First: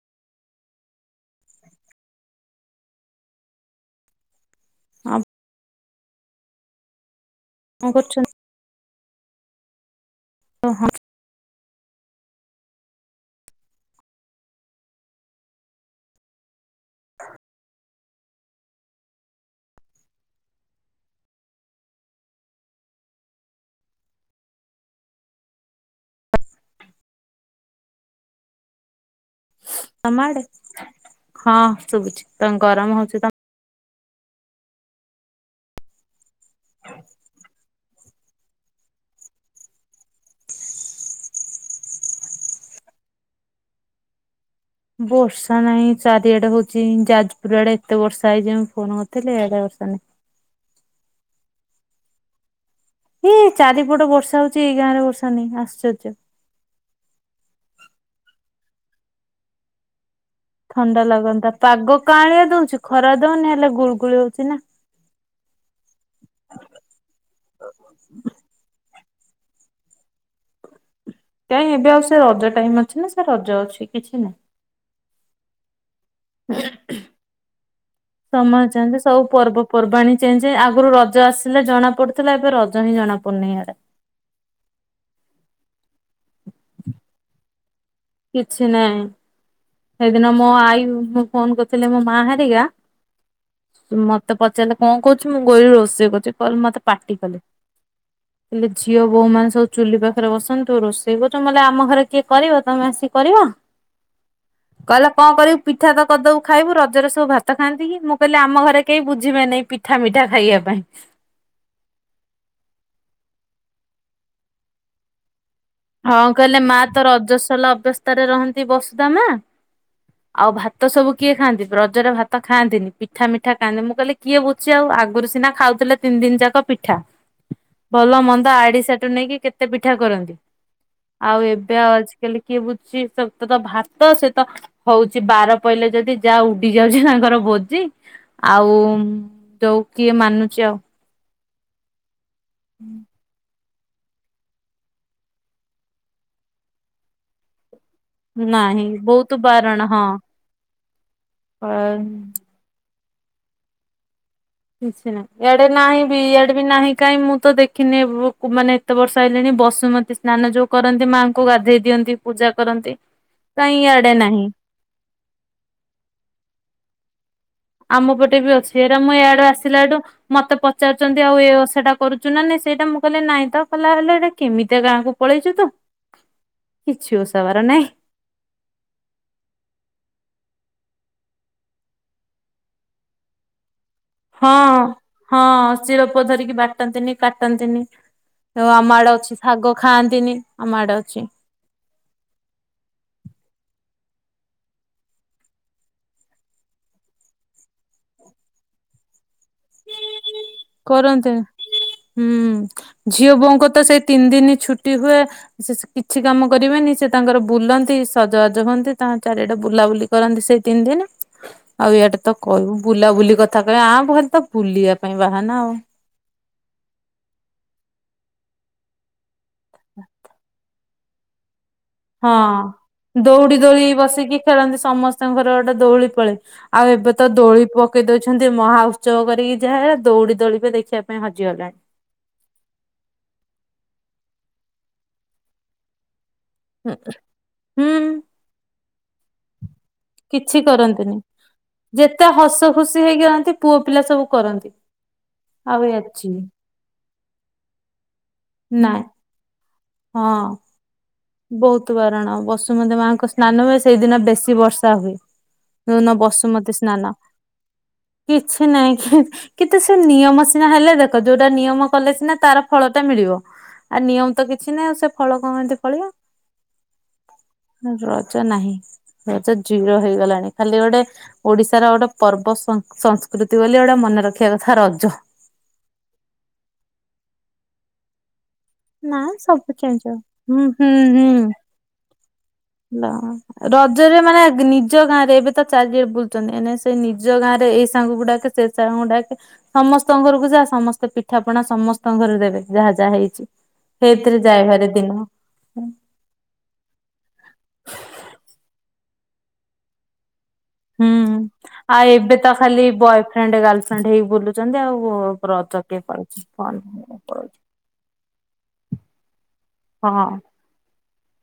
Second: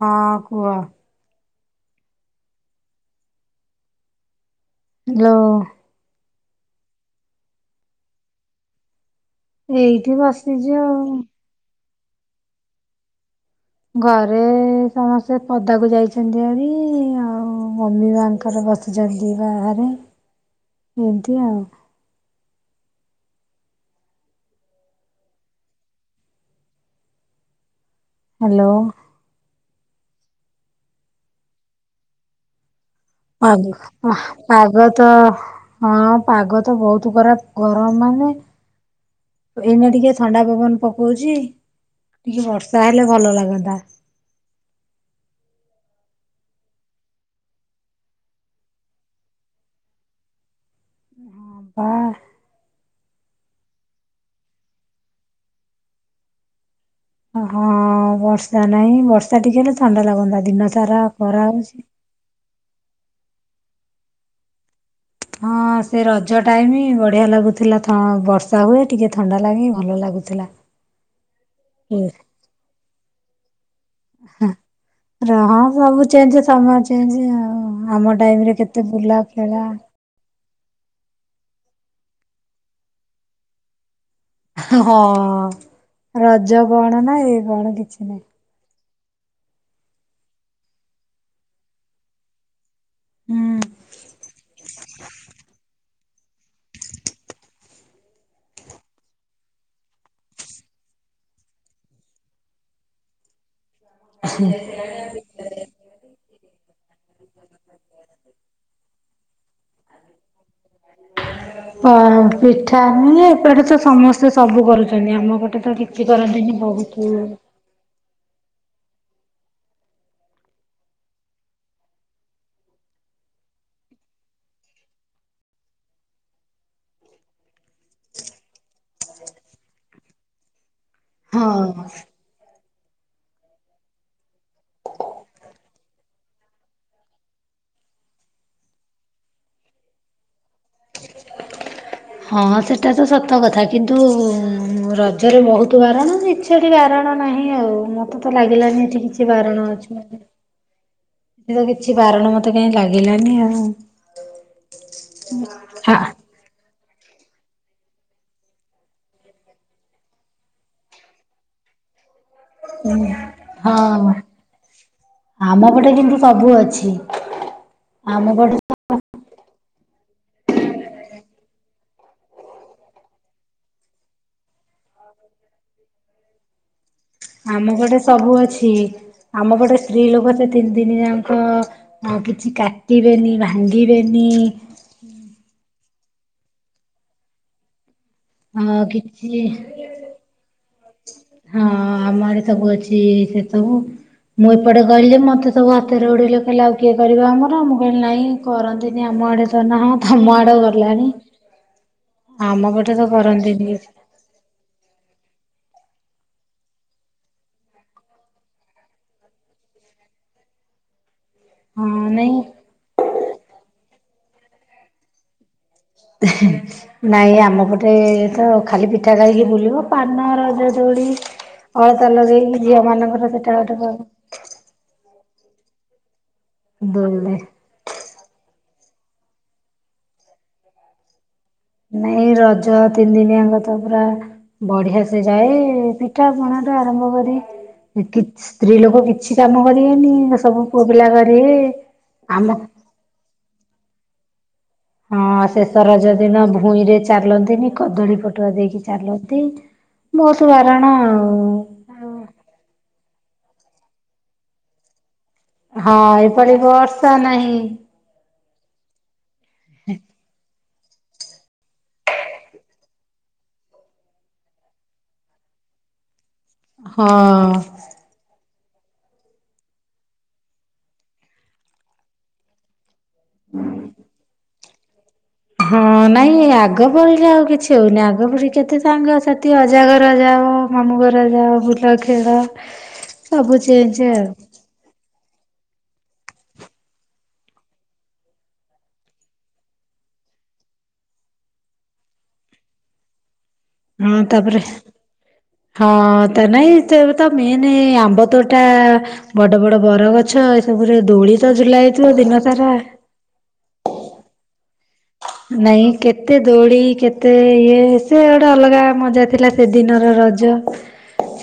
ହଁ, କୁହ। ହଁ ହାଲ କଣ କରୁଛୁ ଏଇଠି ବସିଛି ହଁ ଆଉ। ଘରେ ସମସ୍ତେ ପଦାକୁ ଯାଇଛନ୍ତି ଆଜି ଆଉ ମମି ମାଙ୍କର ବସି ଜଗି ବାହାରେ [inaudible] ଏମିତି ଆଉ। ହାଲୋ। ତମ ଆଡେ ହଁ ଶୁଭୁଛି ତମ ଗରମ ହଉଛି ତ ପାଗ ଆ ପାଗ ତ ହଁ ପାଗ ତ ବହୁତ ଖରାପ ଗରମ ମାନେ ଏଇନା ଟିକେ ଥଣ୍ଡା ପବନ ପକଉଛି ଟିକେ ବର୍ଷା ହେଲେ ଭଲ ଲାଗନ୍ତା। ବର୍ଷା ନାହିଁ ଚାରିଆଡେ ହଉଛି ଯାଜପୁର ଆଡେ ଏତେ ବର୍ଷା ହେଇଛି ମୁଁ ଫୋନ କରିଥିଲି ଏଆଡେ ବର୍ଷା ନାହିଁ ବାଃ। ଏଇ ଚାରିପଟ ବର୍ଷା ହଉଛି ଏଇ ଗାଁ ରେ ବର୍ଷା ନାହିଁ ଆଶ୍ଚର୍ଯ୍ୟ। ହଁ ବର୍ଷା ନାହିଁ ବର୍ଷା ଟିକେ ହେଲେ ଥଣ୍ଡା ଲାଗନ୍ତା ଦିନ ସାରା ଖରା ହଉଛି କା ଲିଆ ଦଉଛି ଖରା ଦଉନି ହେଲେ ଗୁଳଗୁଳି ହଉଛି ନା? ହଁ ସେ ରଜ ଟାଇମ ବଢିଆ ଲାଗୁଥିଲା ବର୍ଷା ହୁଏ ଟିକେ ଥଣ୍ଡା ଲାଗେ ଭଲ ଲାଗୁଥିଲା। କାଇଁ ଏବେ ଆଉ ସେ ରଜ ଟାଇମ ଅଛି ନା ସେ ରଜ ଅଛି। କିଛି ନାହିଁ। ର ହଁ ସବୁ ଚେଞ୍ଜ ସମୟ ଚେଞ୍ଜ ଆଉ ଆମ ଟାଇମ ରେ ସମୟ କେତେ ଚେଞ୍ଜ ବୁଲା ସବୁ ଖେଳା ପର୍ବପର୍ବାଣି ଞ୍ଚେ ଞ୍ଚେ ଆଗରୁ ରଜ ଆସିଲେ ଜଣା ପଡୁଥିଲା ଏବେ ରଜ ହିଁ ଜଣା ପଡୁନି ଏଆଡେ। ହଁ ରଜ କଣ ନାଁ ଇଏ କଣ କିଛି ନାଇଁ। କିଛି ନାହିଁ। ସେଇଦିନ ମୋ ଆଇ ମୁ ଫୋନ କରିୁଥିଲି ମୋ ମା ହାରିକା ମତେ ପଚାରିଲେ କଣ କରୁଛୁ ମୁଁ କହିଲିି ରୋଷେଇ କରୁଛି। ଇଲୁ ମତେ ପାଟି କଲେ କହିଲେ ଝିଅ ବୋଉ ମାନେ ସବୁ ଚୁଲି ପାଖରେ ବସନ୍ତୁ ରୋଷେଇ କରୁଛୁ ମୁ କହିଲି ଆମ ଘରେ କିଏ କରିବ ତମେ ଆସିକି କରିବ। [inaudible] କହିଲା କଣ କରିବ? ପିଠା ତ କରିଦବୁ ଖାଇବୁ ରଜରେ ସବୁ ଭାତ ଖାଆନ୍ତି କି ମୁଁ କହିଲି ଆମ ଘରେ କେହି ବୁଝିବେ ନାହିଁ ପିଠା ମିଠା ଖାଇବା ପାଇଁ। ହ ପିଠା ନୁହେ ଏପଟେ ତ ସମସ୍ତେ ସବୁ କରୁଛନ୍ତି ଆମ ପଟେ ତ କିଛି ହଁ କରନ୍ତିନି କହିଲେ ମା ବହୁତ ତ ରଜସଲା ଅବସ୍ଥାରେ ରହନ୍ତି ବସୁଧାମା ଆଉ ଭାତ ସବୁ କିଏ ଖାଆନ୍ତି ରଜରେ ଭାତ ଖାଆନ୍ତିନି ପିଠା ମିଠା ଖାଆନ୍ତି ମୁଁ କହିଲି କିଏ ବୁଛିବ ଆଉ ଆଗରୁ ସିନା ଖାଉଥିଲେ ତିନି ଦିନ ଯାକ ପିଠା ଭଲ ମନ୍ଦ ଆଡି ସଟୁ ନେଇକି କେତେ ପିଠା କରନ୍ତି। ଆଉ ଏବେ ହଁ ଆଉ ଆଜିକାଲି କିଏ ବୁଝୁଛି ସବୁ ତ ଭାତ ସେ ତ ହଉଛି ବାର ପଇଲେ ଯଦି ଯାହା ଉଡି ଯାଉଛି ତାଙ୍କର ଭୋଜି ଆଉ ଯୋଉ କିଏ ମାନୁଛି ଆଉ ହଁ ହଁ ସେଟା ତ ସତ ସତ କଥା କିନ୍ତୁ ରଜରେ ବହୁତ ବାରଣ ଇଛାଟି ବାରଣ ନାହିଁ ଆଉ ମତ ମତେ ତ ଲାଗିଲାନି ନାହିଁ ଏଠି କିଛି ବହୁତ ବାରଣ ଅଛି ହଁ ମାନେ ମତେ ତ କିଛି ବାରଣ ମତେ କାଇଁ ଲାଗିଲାନି ଆଉ କିଛି ନାହିଁ ଆଡେ ହା ନାହିଁ ବି ଆଡେ ବି ନାହିଁ କାଇଁ ମୁଁ ତ ଦେଖିନି ମାନେ ସାତ ବର୍ଷ ହେଲେଣି ବସୁମତୀ ସ୍ନାନ ଯୋଉ କରନ୍ତି ମାଆଙ୍କୁ ଗାଧେଇ ଦିଅନ୍ତି ପୂଜା କରନ୍ତି କାଇଁ ହଁ ଇଆଡେ ନାହିଁ। ଆମ ପଟେ କିନ୍ତୁ ସବୁ ଅଛି। ଆମ ପଟେ ବି ଅଛି ଏରା ମୁଁ ଏୟଆଡେ ଆସିଲା ଏଠୁ ମତେ ପଚାରୁଛନ୍ତି ଆଉ ଏ ଓଷାଟା କରୁଛୁ ନା ନାଇଁ ସେଇଟା ମୁଁ କହିଲେ ନାଇଁ ତ କଲା ହେଲେ କେମିତିଆ ଗାଁକୁ ପଳେଇଛୁ ତୁ କିଛି ଓଷା ବାର ନାଇଁ। ସବୁଅଛି। ଆମପଟେ ସ୍ତ୍ରୀ ଲୋକ ସେ ତିନି ତିନି ଜାଙ୍କ ଅଁ କିଛି କାଟିବେନି ଭାଙ୍ଗି ଗିବେନି ହଁ ହଁ ସିଲୁପୁଆ ଧରିକି ବାଟନ୍ତିନି କାଟନ୍ତିନି। ଓ ହଁ ଆମ ଆଡେ ଅଛି କିଛି ଶାଗ ଖାଆନ୍ତିନି, ଆମ ଆଡେ ଅଛି। ହଁ ଆମ ଆଡେ ସବୁ ଅଛି ସେସବୁ ମୁଁ ଏପଟେ କହିଲିଯେ ମତେ ସବୁ ହସରେ ଉଡେଇଲେ ହେଲେ ଆଉ କିଏ କରିବ ଆମର ମୁଁ କଇଲି ନାଇଁ କରନ୍ତିନି ଆମ ଆଡେ ତ ନାହଁ ତମ ଆଡ କରନ୍ତେଣି, ପଟେ ତ ହୁଁ ଝିଅ କରନ୍ତିନି ବୋଉଙ୍କତ କିଛି। ସେଇ ତିନି ଦିନି ଛୁଟି ହୁଏ। ସେସେ କିଛି କାମ କରିବେନି ସେ ତାଙ୍କର ବୁଲନ୍ତି ସଜବାଜ ହୁଅନ୍ତି ତାଙ୍କ ଚାରିଆଡେ ବୁଲାବୁଲି କରନ୍ତି ସେଇ ତିନି ଦିନ। ଆଉ ହଁ ଇଆଡେ ତ ନାଇଁ କହିବୁ ବୁଲାବୁଲି କଥା କହିବେ [unintelligible] ଖାଲି ତ ବୁଲିବା ପାଇଁ ବାହାନା ଆଉ। ଏହେହେ। ନାଇଁ ଆମ ପଟେ ତ ଖାଲି ପିଠା ଖାଇକି ବୁଲିବ ପାନ, ରଜ ଦୋଳି ଅଳତା ହଁ ଲଗେଇକି ଝିଅ ମାନଙ୍କର ଦଉଡି ସେଟା ଗୋଟେ ଦୋଳି ପର୍ବ। ବସିକି ଖେଳନ୍ତି ସମସ୍ତଙ୍କର ଗୋଟେ ଦୋଳି ପଳେ ଆଉ ଏବେ ତ ଦୋଳିରେ ଦୋଳି ପ ପକେଇ ଦଉଛନ୍ତି ମହାଉତ୍ସବ କରିକି ଯାହା ଦୌଡ଼ି ଦୋଳି ବି ଦେଖିବା ପାଇଁ ହଜିଗଲାଣି। ନାଇଁ ରଜ ତିନି ଦିନି ଆଙ୍କ ତ ପୁରା ବଢିଆ ସେ ଯାଏ ପିଠା ପଣା ଠୁ ପୁରା ହୁଁ। ଆରମ୍ଭ କରି ହୁଁ କିଛି ସ୍ତ୍ରୀ ଲୋକ କି ଛି କାମ କରିବେନି କିଛି ସବୁ ପୁଅ ପିଲା କରନ୍ତିନି କରିବେ, ଯେତେ ଆମ ହସ ଖୁସି ହେଇକି ରହନ୍ତି ପୁଅ ପିଲା ସବୁ କରନ୍ତି। ହଁ ଆଉ ଶେଷ ରଜ ଅଛି ଦିନ ଭୂଇଁ ରେ ଚାଲନ୍ତିନି କଦଳୀ ପଟୁଆ ଦେଇକି ନାଇଁ ଚାଲ ନ୍ତି [unintelligible] ବହୁତୁ ବାରଣ ବସୁମତୀ ମାଙ୍କ ସ୍ନାନ ହୁଏ ସେଇଦିନ ବେଶୀ ବର୍ଷା ହୁଏ। ହଁ ଯୋଉଦିନ ଏପାଳି ବସୁମତି ସ୍ନାନ। ବର୍ଷା ନାହିଁ କିଛି ନାଇଁ କି କେତେ ସେ ନିୟମ। ସିନା ହେଲେ ଦେଖ ଯୋଉଟା ନିୟମ କଲେ ସିନା ତାର ଫଳଟା ମିଳିବ। ଆ ନିୟମତ କିଛି ନାଇଁ ଆଉ ସେ ଫଳ କଣ ଏମ୍ତି ଫଳିବ? ହଁ। ରଜ ନାହିଁ। ରଜ ଜିରୋ ହେଇଗଲାଣି, ଖାଲି ଗୋଟେ ଓଡିଶାର ଗୋଟେ ପର୍ବ ସ ସଂସ୍କୃତି ବୋଲି ଗୋଟେ ମନେ ରଖିବା କଥା ରଜ। ହଁ ନାଇଁ ଆଗ ପରିକା ଆଉ କିଛି ହଉନି, ଆଗ ପରି କେତେ ସାଙ୍ଗ ନା ସାଥି ସବୁ ଚେଞ୍ଜ ଅଜାଘର ହବ ଯାଅ ହୁଁ ହୁଁ ମାମୁଁଘର ହୁଁ। ଯାଅ ବୁଲ ଖେଳ। ନା, ସବୁ ଚେଞ୍ଜ ରଜରେ ଆଉ ମାନେ ନି ଜ ଗାଁରେ ଏବେତ ଚାରିଏ ବୁଲୁଚନ୍ତି ଏଇନେ ସେ ନିଜ ଗାଁରେ ଏଇ ସାଙ୍ଗଗୁ ଡାକେ ସେ ସାଙ୍ଗକୁ ଡାକେ ସମସ୍ତଙ୍କ ଘରକୁ ଯା ସମସ୍ତେ ପିଠା ପଣା ସମସ୍ତଙ୍କ ଘରେ ଦେବେ ଯାହା-ଯାହା ହେଇଛି। ହୁଁ ସେଇଥିରେ ଯାଏ ତାପରେ ଭାରି ଦିନ। ହଁ ତା ନାଇଁ [unintelligible] ମେନେ ଆମ୍ବ ତୋଟା ବଡ-ବଡ ବରଗଛ ଏସବୁରେ ହୁଁ ଦୋଳିତ ଝୁଲା ହେଇଥିବ ଦିନସାରା। ଫ୍ରେଣ୍ଡ ଗାର୍ଲଫ୍ରେଣ୍ଡ ହେଇି ବୁଲୁଚନ୍ତି ଆଉ। ରଜ ନାଇଁ କିଏ କେତେ ପାଳୁଛି ହଁ ଦୋଳି କେତେ ଇଏ ସେ ଗୋଟେ ଅଲଗା ମଜା ଥିଲା ସେଦିନର ରଜ,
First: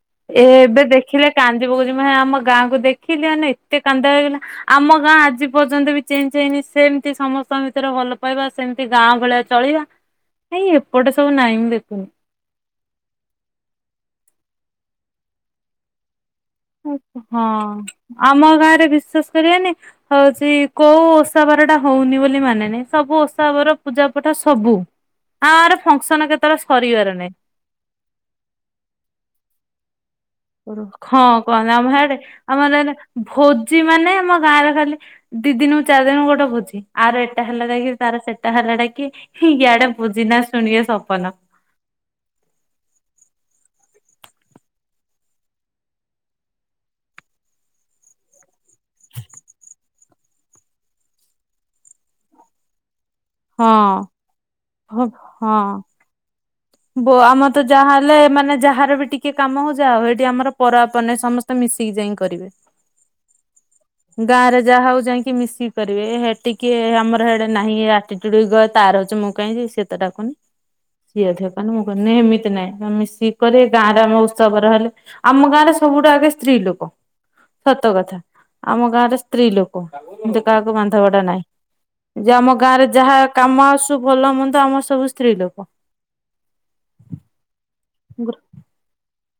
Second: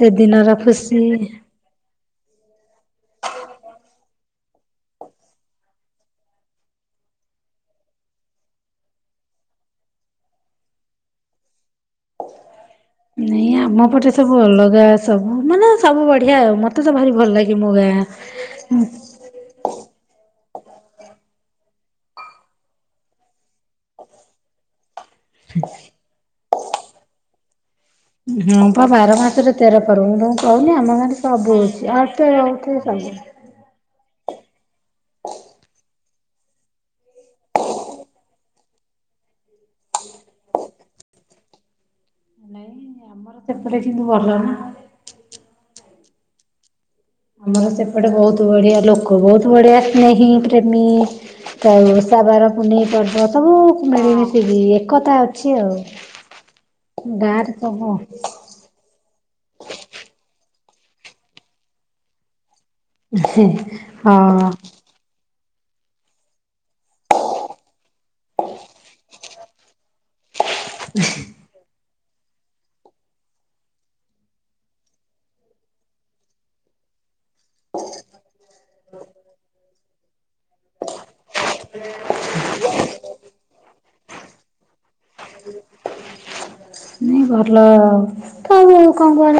ସେଦିନର ଏବେ ଖୁସି। ଦେଖିଲେ [unintelligible] ଆମ ଗାଁକୁ ଦେଖିଲେ ମାନେ ଏତେ କାନ୍ଦ ଲାଗିଲା ଆମ ଗାଁ ଆଜି ପର୍ଯ୍ୟନ୍ତ ବି ଚେଞ୍ଜେ ହେଇନି ସେମ୍ତି ସମସ୍ତଙ୍କ ଭିତରେ ଭଲ ପାଇବା ସେମ୍ତି ଗାଁ ଭଳିଆ ଚଳିବା ନାଇଁ ଏପଟେ ସବୁ ନାହିଁ ମୁଁ ଦେଖୁନି। ନାଇଁ ଆମ ପଟେ ସବୁ ଅଲଗା ସବୁ ମାନେ ସବୁ ବଢିଆ ଆଉ ମ। ହଁ, ଆମ ଗାଁରେ ବିଶ୍ୱାସ କରିବେନି ହଉଚି କୋଉ ଓସା ବାର ଟା ହଉନି ବୋଲି ମାନେ ନାହିଁ ସବୁ ଓସ୍ ଷା ବର ପୂଜା ପଠ ସବୁ [unintelligible] ଫଙ୍କସନ୍ କେତବେଳେ ସରିବାର ନାହିଁ। ହଁ ବା ବାର ମାସରେ ତେର ପରବ। ହଁ କନ୍ତି ଆମ ସେଆଡେ ବହୁତେ ଆମର ସବୁ। [unintelligible] ଭୋ ଜି ମାନେ ଆମ ଗାଁରେ ଖାଲି ଦି ଦିନୁକୁ ଚାରି ଦିନୁକୁ ଗୋଟେ ଭୋଜି ଆର ଏଟା ହେଲା ଯାଇକି ତାର ସେ ତାହେଲାଡା କି ଇଆଡେ ଭୋଜି ନାଁ ଶୁଣିବା ସପନ। ଆମର ସେପଟେ କିନ୍ତୁ ଭଲ ନା। ଆମର ସେପଟେ ବହୁତୁ ବଢିଆ ଲୋକ ବହୁତୁ ବଢିଆ ସ୍ନେହି ପ୍ରେମୀ। [unintelligible] ଓଷାବାର ପୁନେଇଁ ପର୍ବ ସବୁ ହଁ। [unintelligible] ଏକତା ହଁ। ଅଛି ଆଉ। ବୋ ଆମର ଗାଁରେ ତ ସବୁ ହଁ ଯାହା ହଲେ ମାନେ ଯାହାର ବି ଟିକେ କାମ ହଉ ଯା ହୋଉ ଏଠି ଆମର ପର ଆପ ନାହିଁ ସମସ୍ତେ ମିଶିକି ଯାଇଁକି କରିବେ। ଗାଁରେ ଯାହା ହଉ ଯାଇଁ କି ମିଶିକି କରିବେ ହେ ଟିକେ ଆମର ହେଡ ନାହିଁ ଏ ଆଟିଚୁଡ ଇଗୋ ତାର ଅଛି ମୁଁ କାହିଁକି ଯିବି ସେ ତ ଡାକୁନି। ସିଏ ଅଧିକ କନେ ମୁଁ କହନି ଏମିତି ନାଇଁ ଆମେ ସିଏ କରେ ଗାଁରେ ଆମ ଉତ୍ସବ ରହିଲେ ଆମ ଗାଁ ରେ ସବୁଠୁ ଆଗେ ସ୍ତ୍ରୀ ଲୋକ। ସତ କଥା ଆମ ଗାଁରେ ସ୍ତ୍ରୀ ଲୋକ ଯେ କାହାକୁ ବାନ୍ଧବାଡ ନାହିଁ। ଯେ ଆମ ଗାଁ ରେ ଯାହା କାମ ଆସୁ ଭଲ ମନ୍ଦ ଆମର ସବୁ ସ୍ତ୍ରୀ ଲୋକ। ନାଇଁ ଭଲ ଆଉ ତ ଆଉ କଣ କୁହିଁ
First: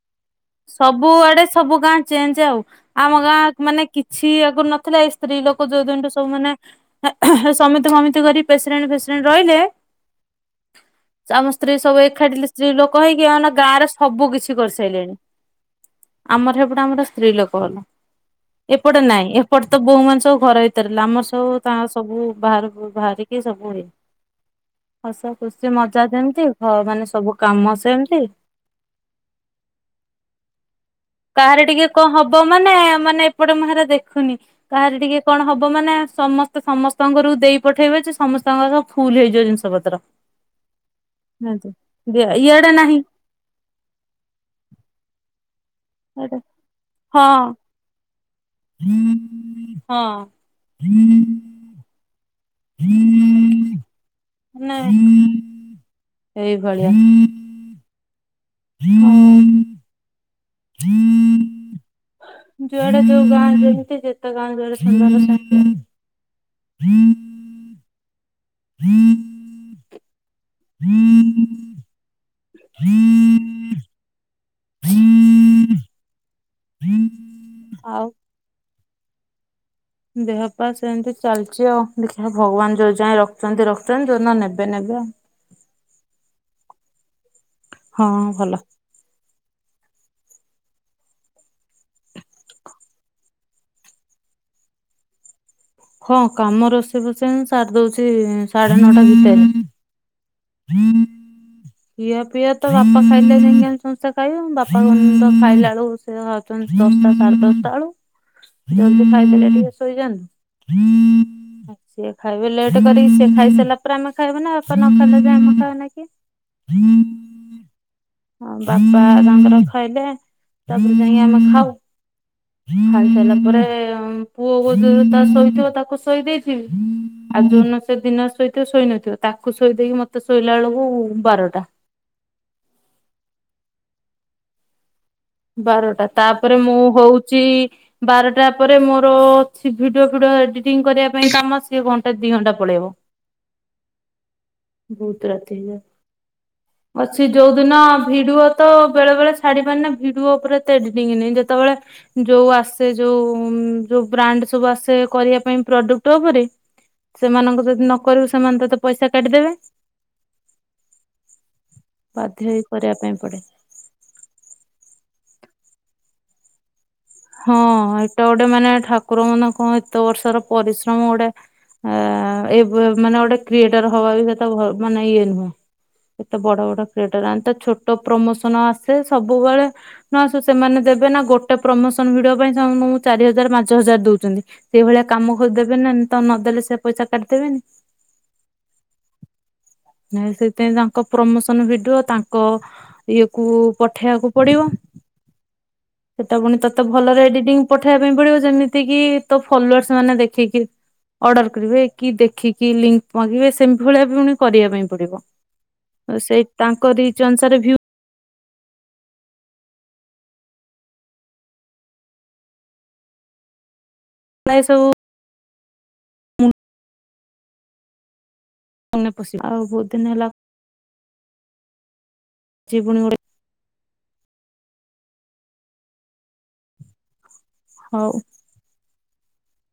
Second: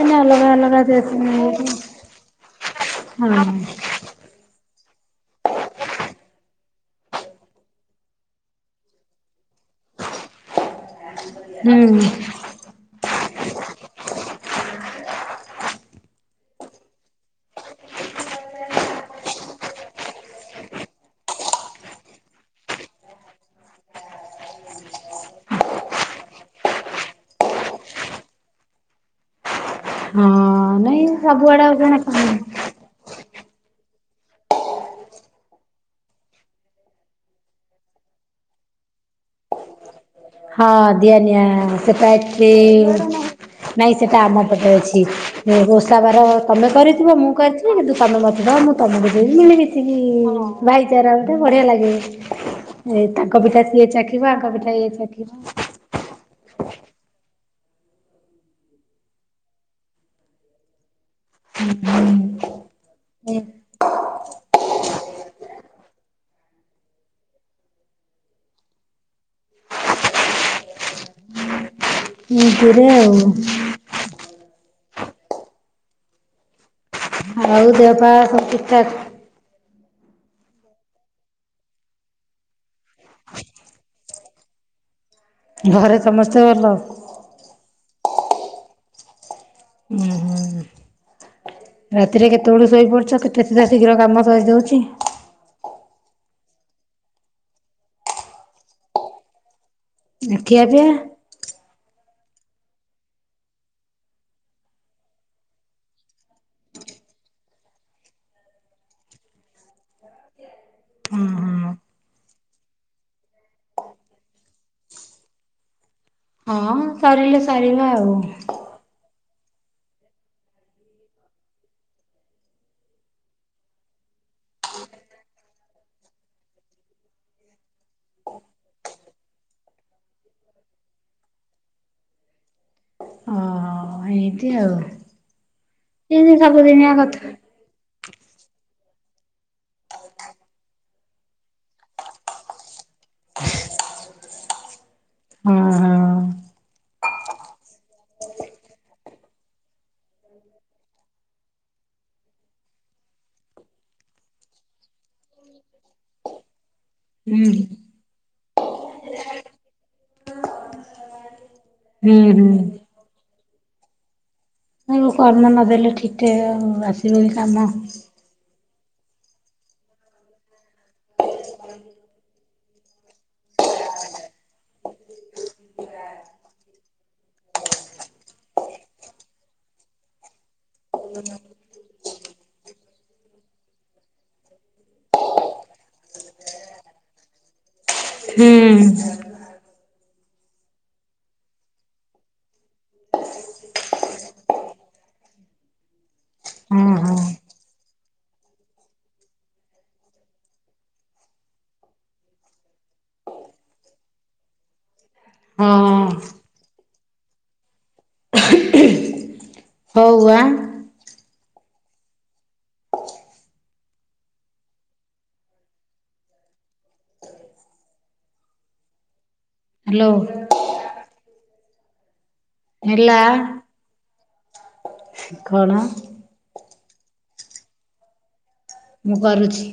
ସବୁଆଡେ ସବୁ ଗାଁ ଚେଞ୍ଜ ଆଉ ଆମ ଗାଁ ହଁ। ମାନେ କିଛି ଆଗରୁ ନଥିଲା ଏଇ ସ୍ତ୍ରୀ ଲୋକ ଯୋଉ ଦିନୁଟ ସବୁମାନେ ସମେତ ସମମତି କରି ପ୍ରେସିଡେଣ୍ଟ ଫେସିଡେଣ୍ଟ ରହିଲେ ଆମ ସ୍ତ୍ରୀ ସବୁ ହୁଁ ଏକାଠିି ସ୍ତ୍ରୀ ଲୋକ ହେଇକି ଆ ନା ଗାଁରେ ସବୁ କିଛି କରିସାରିଲେଣି। ଆମର ସେପଟେ ଆମର ସ୍ତ୍ରୀ ଲୋକ ହେଲା। ଏପଟେ ନାହିଁ ଏପଟେ ତ ବୋହୁମାନେ ସବୁ ଘର ଭିତରେ। ରହିଲେ ଆମର ସବୁ ତାଙ୍କର ସବୁ ବାହାରକୁ ବାହାରିକି ସବୁ ହୁଏ। ହସ ଖୁସି ମଜା ଯେମତି ଅ ମାନେ ସବୁ କାମ ସେମତି। ହଁ ନାଇ କାହାର ଟିକେ କଣ ହବ ମାନେ ମାନେ ଏପଟେ ମୁଁ ହେରା ଦେଖୁନି। କାହାର ଟିକେ କଣ ହବ ମାନେ ସମସ୍ତେ ସମସ୍ତଙ୍କ ଘରକୁ ଦେଇ ପଠେଇବେ ଯେ ସମସ୍ତଙ୍କର ଫୁଲ ହେଇଯିବ ଜିନିଷ ପତ୍ର। ହଁ ଦିଆ ନିଆ ଏମିତି ସେଟା କି ଇଆଡେ ନାହିଁ ନାଇଁ ସେଟା ଆମ ପଟେ ଅଛି। [unintelligible] ତା ବାର ଇଆଡେ ତମେ କରିଥିବ ହଁ। ମୁଁ କରିଛି କିନ୍ତୁ ତୁମେ ମଧ୍ୟ ତମକୁ [unintelligible] କିଛି କି ହଁ। ଭାଇଚାରା ଗୋଟେ ବଢିଆ ଲାଗେ। ଏ ତାଙ୍କ ପିଠା ସିଏ ଚାଖିବ ଆଙ୍କ ପିଠା ଇଏ ଚାଖିବ। ସେଇ ଭଳିଆ। ହଁ। ଯୁଆଡେ ଯା ହୁଁ। ଯେମିତି ଯେତେ ଗାଁ ଯୁଆଡେ [inaudible] [inaudible] [inaudible] [inaudible] ହୁ ଗୁରେ ଆଉ। [inaudible] ଆଉ ଦେହ ପା ସବୁ ଠିକ ଠାକ? ଦେହ ପା ସେମତି ଚାଲିଚି ଆଉ। ଦେଖିଆ ଭଗବାନ ଯୋଉ ଯାଏ ରଖୁଛନ୍ତି ରଖୁଛନ୍ତି ଯୋଉ ଦିନ ନେବେ ନେବେ ନେବେ ଆଉ। ଘରେ ସମସ୍ତେ ଭଲ? ହଁ ଭଲ। ଉ ହୁଁ ରାତିରେ କେତେବେଳୁ ଶୋଇପଡୁଛ କେତ କେତେଟା ଶୀଘ୍ର କାମ ସରିଯାଉଛି? ହଁ କାମ ରୋଷେଇ ଫସେଇ ମୁଁ ସାରିଦୋଉଛି ସାଢେ ନଅଟା ଭିତରେ। ଆ ଖିଆ ପିଆ? ଖିଅ ପିଆ ତ ବାପା ଖାଇଲେ ଜାଇଙ୍କି ଆମେ ସମସ୍ତେ ଖାଇବୁ। ବାପା ଖାଇଲା ବେଳକୁ ସେ ଖାଉଛନ୍ତି ଦଶଟା ସାଢ଼େ ଦଶଟା ବେଳୁ। ଜଲ୍ଦୀ ଖାଇଦେଲେ ଟିକେ ଶୋଇଯାଆନ୍ତୁ। ସିଏ ଖାଇବେ ଲେଟ୍ କରିକି ସିଏ ଖାଇସାରିଲା ପରେ ଆମେ ଖାଇବୁ ନା ବାପା ନ ଖାଇଲେ ଯାଏ ଆମେ ଖାଇ ନା କି। ହଁ ସରିଲେ ସାରିବ ଆଉ। ଆଉ ବାପା ତାଙ୍କର ଖାଇଲେ ତାପରେ ଯାଇକି ଆମେ ଖାଉ। ଖାଇସାରିଲାପରେ ହ ପୁଅ ଯୋଉ ତା ଶୋଇଥିବ ତାକୁ ଶୋଇ ଦେଇଥିବି ଆ ଯୋଉଦିନ ସେ ଦିନ ଶୋଇଥିବ ଶୋଇ ନଥିବ ତାକୁ ଶୋଇ ଦେଇେଇକି ମତେ ଶୋଇଲା ବେଳକୁ ବାରଟା। ଆଁ ହଁ ଏଇନ୍ତି ଆଉ ବାରଟା ଏମିତି ତାପରେ ମୁଁ ସବୁଦିନିଆ କଥା। ହଉଚି ବାରଟା ପରେ ମୋର ଅଛି ଭିଡିଓ ଫିଡିଓ ଏଡିଟିଂ କରିବା ପାଇଁ କାମସିକେ ଘଣ୍ଟେ ଦି ଘଣ୍ଟା ପଳେଇବ। ବୁ ରାତି ହଁ ହେଇଯାଏ ହଁ। ଅଛି ଯୋଉ ଦିନ ଭିଡୁଓ ତ ବେଳେ ବେଳେ ଛାଡ଼ି ପାରେନା ୟୁ ଟ୍ୟୁବ୍ ଉପରେ ଏତେ ଏଡିଟିଂ ନାହି ଯେତେବେଳେ ଯୋଉ ଆସେ ଯୋଉ ଯୋଉ ବ୍ରାଣ୍ଡ ସବୁ ଆସେ କରିବା ପାଇଁ ପ୍ରଡକ୍ଟ ଉପରେ ହୁଁ ସେମାନଙ୍କୁ ଯଦି ନ କରିବୁ ସେମାନେ ତତେ ପଇସା କାଟିଦେବେ। ହୁଁ ବାଧ୍ୟ ହୁଁ। ହେଇ କରିବା ପାଇଁ ପଡ଼େ ନାଇଁ କର୍ମ ନଦେଲେ ଠିକ୍ ଟେ ଆସ ହଁ ହେଟା ଗୋଟେ ମାନେ ଠାକୁର ମାନେ କଣ ଏତେ ବର୍ଷର ପରିଶ୍ରମ ଗୋଟେ ଆ ଏବେ ମାନେ ଗୋଟେ କ୍ରିଏଟର ହବା ବି ସେତେ ମାନେ ଇଏ ନୁହଁ। ଏତେ ବଡ଼ବଡ଼ [unintelligible] ଟ ତ ଛୋଟ ପ୍ରମୋସନ ଆସେ ସବୁବେଳେ ନ ସେମାନେ ଦେବେ ନା ଗୋଟେ ପ୍ରମୋସନ ଭିଡିଓ ପାଇଁ ଚାରି ହଜାର ପାଞ୍ଚ ହଜାର ଦଉଛନ୍ତି। ସେଇ ଭଳିଆ କାମ କୁ ଦେବେନା ତମେ ନଦେଲେ ସେ ପଇସା କାଟିିଦେବେନି। ହୁଁ। ନାଇ ସେଥିପାଇଁ ତାଙ୍କ ପ୍ରମୋସନ ଭିଡିଓ ତାଙ୍କ ଇଏକୁ ପଠେଇବାକୁ ପଡ଼ିବ ସେଟା ପୁଣି ତ ତ ହଁ ହଁ ଭଲରେ ଏଡିଟିଂ ପଠେଇବା ପାଇଁ ପଡ଼ିବ ଯେମିତି କି ତ ଫଲୋର୍ସ ମାନେ ଦେଖିକି ଅର୍ଡର କରିବେ କି ଦେଖିକି ଲିଙ୍କ ମାଗିବେ ସେମ ଭଳିଆ ପୁଣି କରିବା ପାଇଁ ପଡ଼ିବ। ହଁ ସେଇ ତାଙ୍କ ରିଚ ଅନୁସାରେ ଭ୍ୟୁ ହଉ ଆଁ ନାଇଁ ସବୁ ମନେ ପଶିବା ଆଉ ବହୁତ ହ୍ୟାଲୋ ଦିନ ହେଲା ପୁଣି ଗୋଟେ ହେଲା କଣ? ହଉ। ମୁଁ କରୁଛି।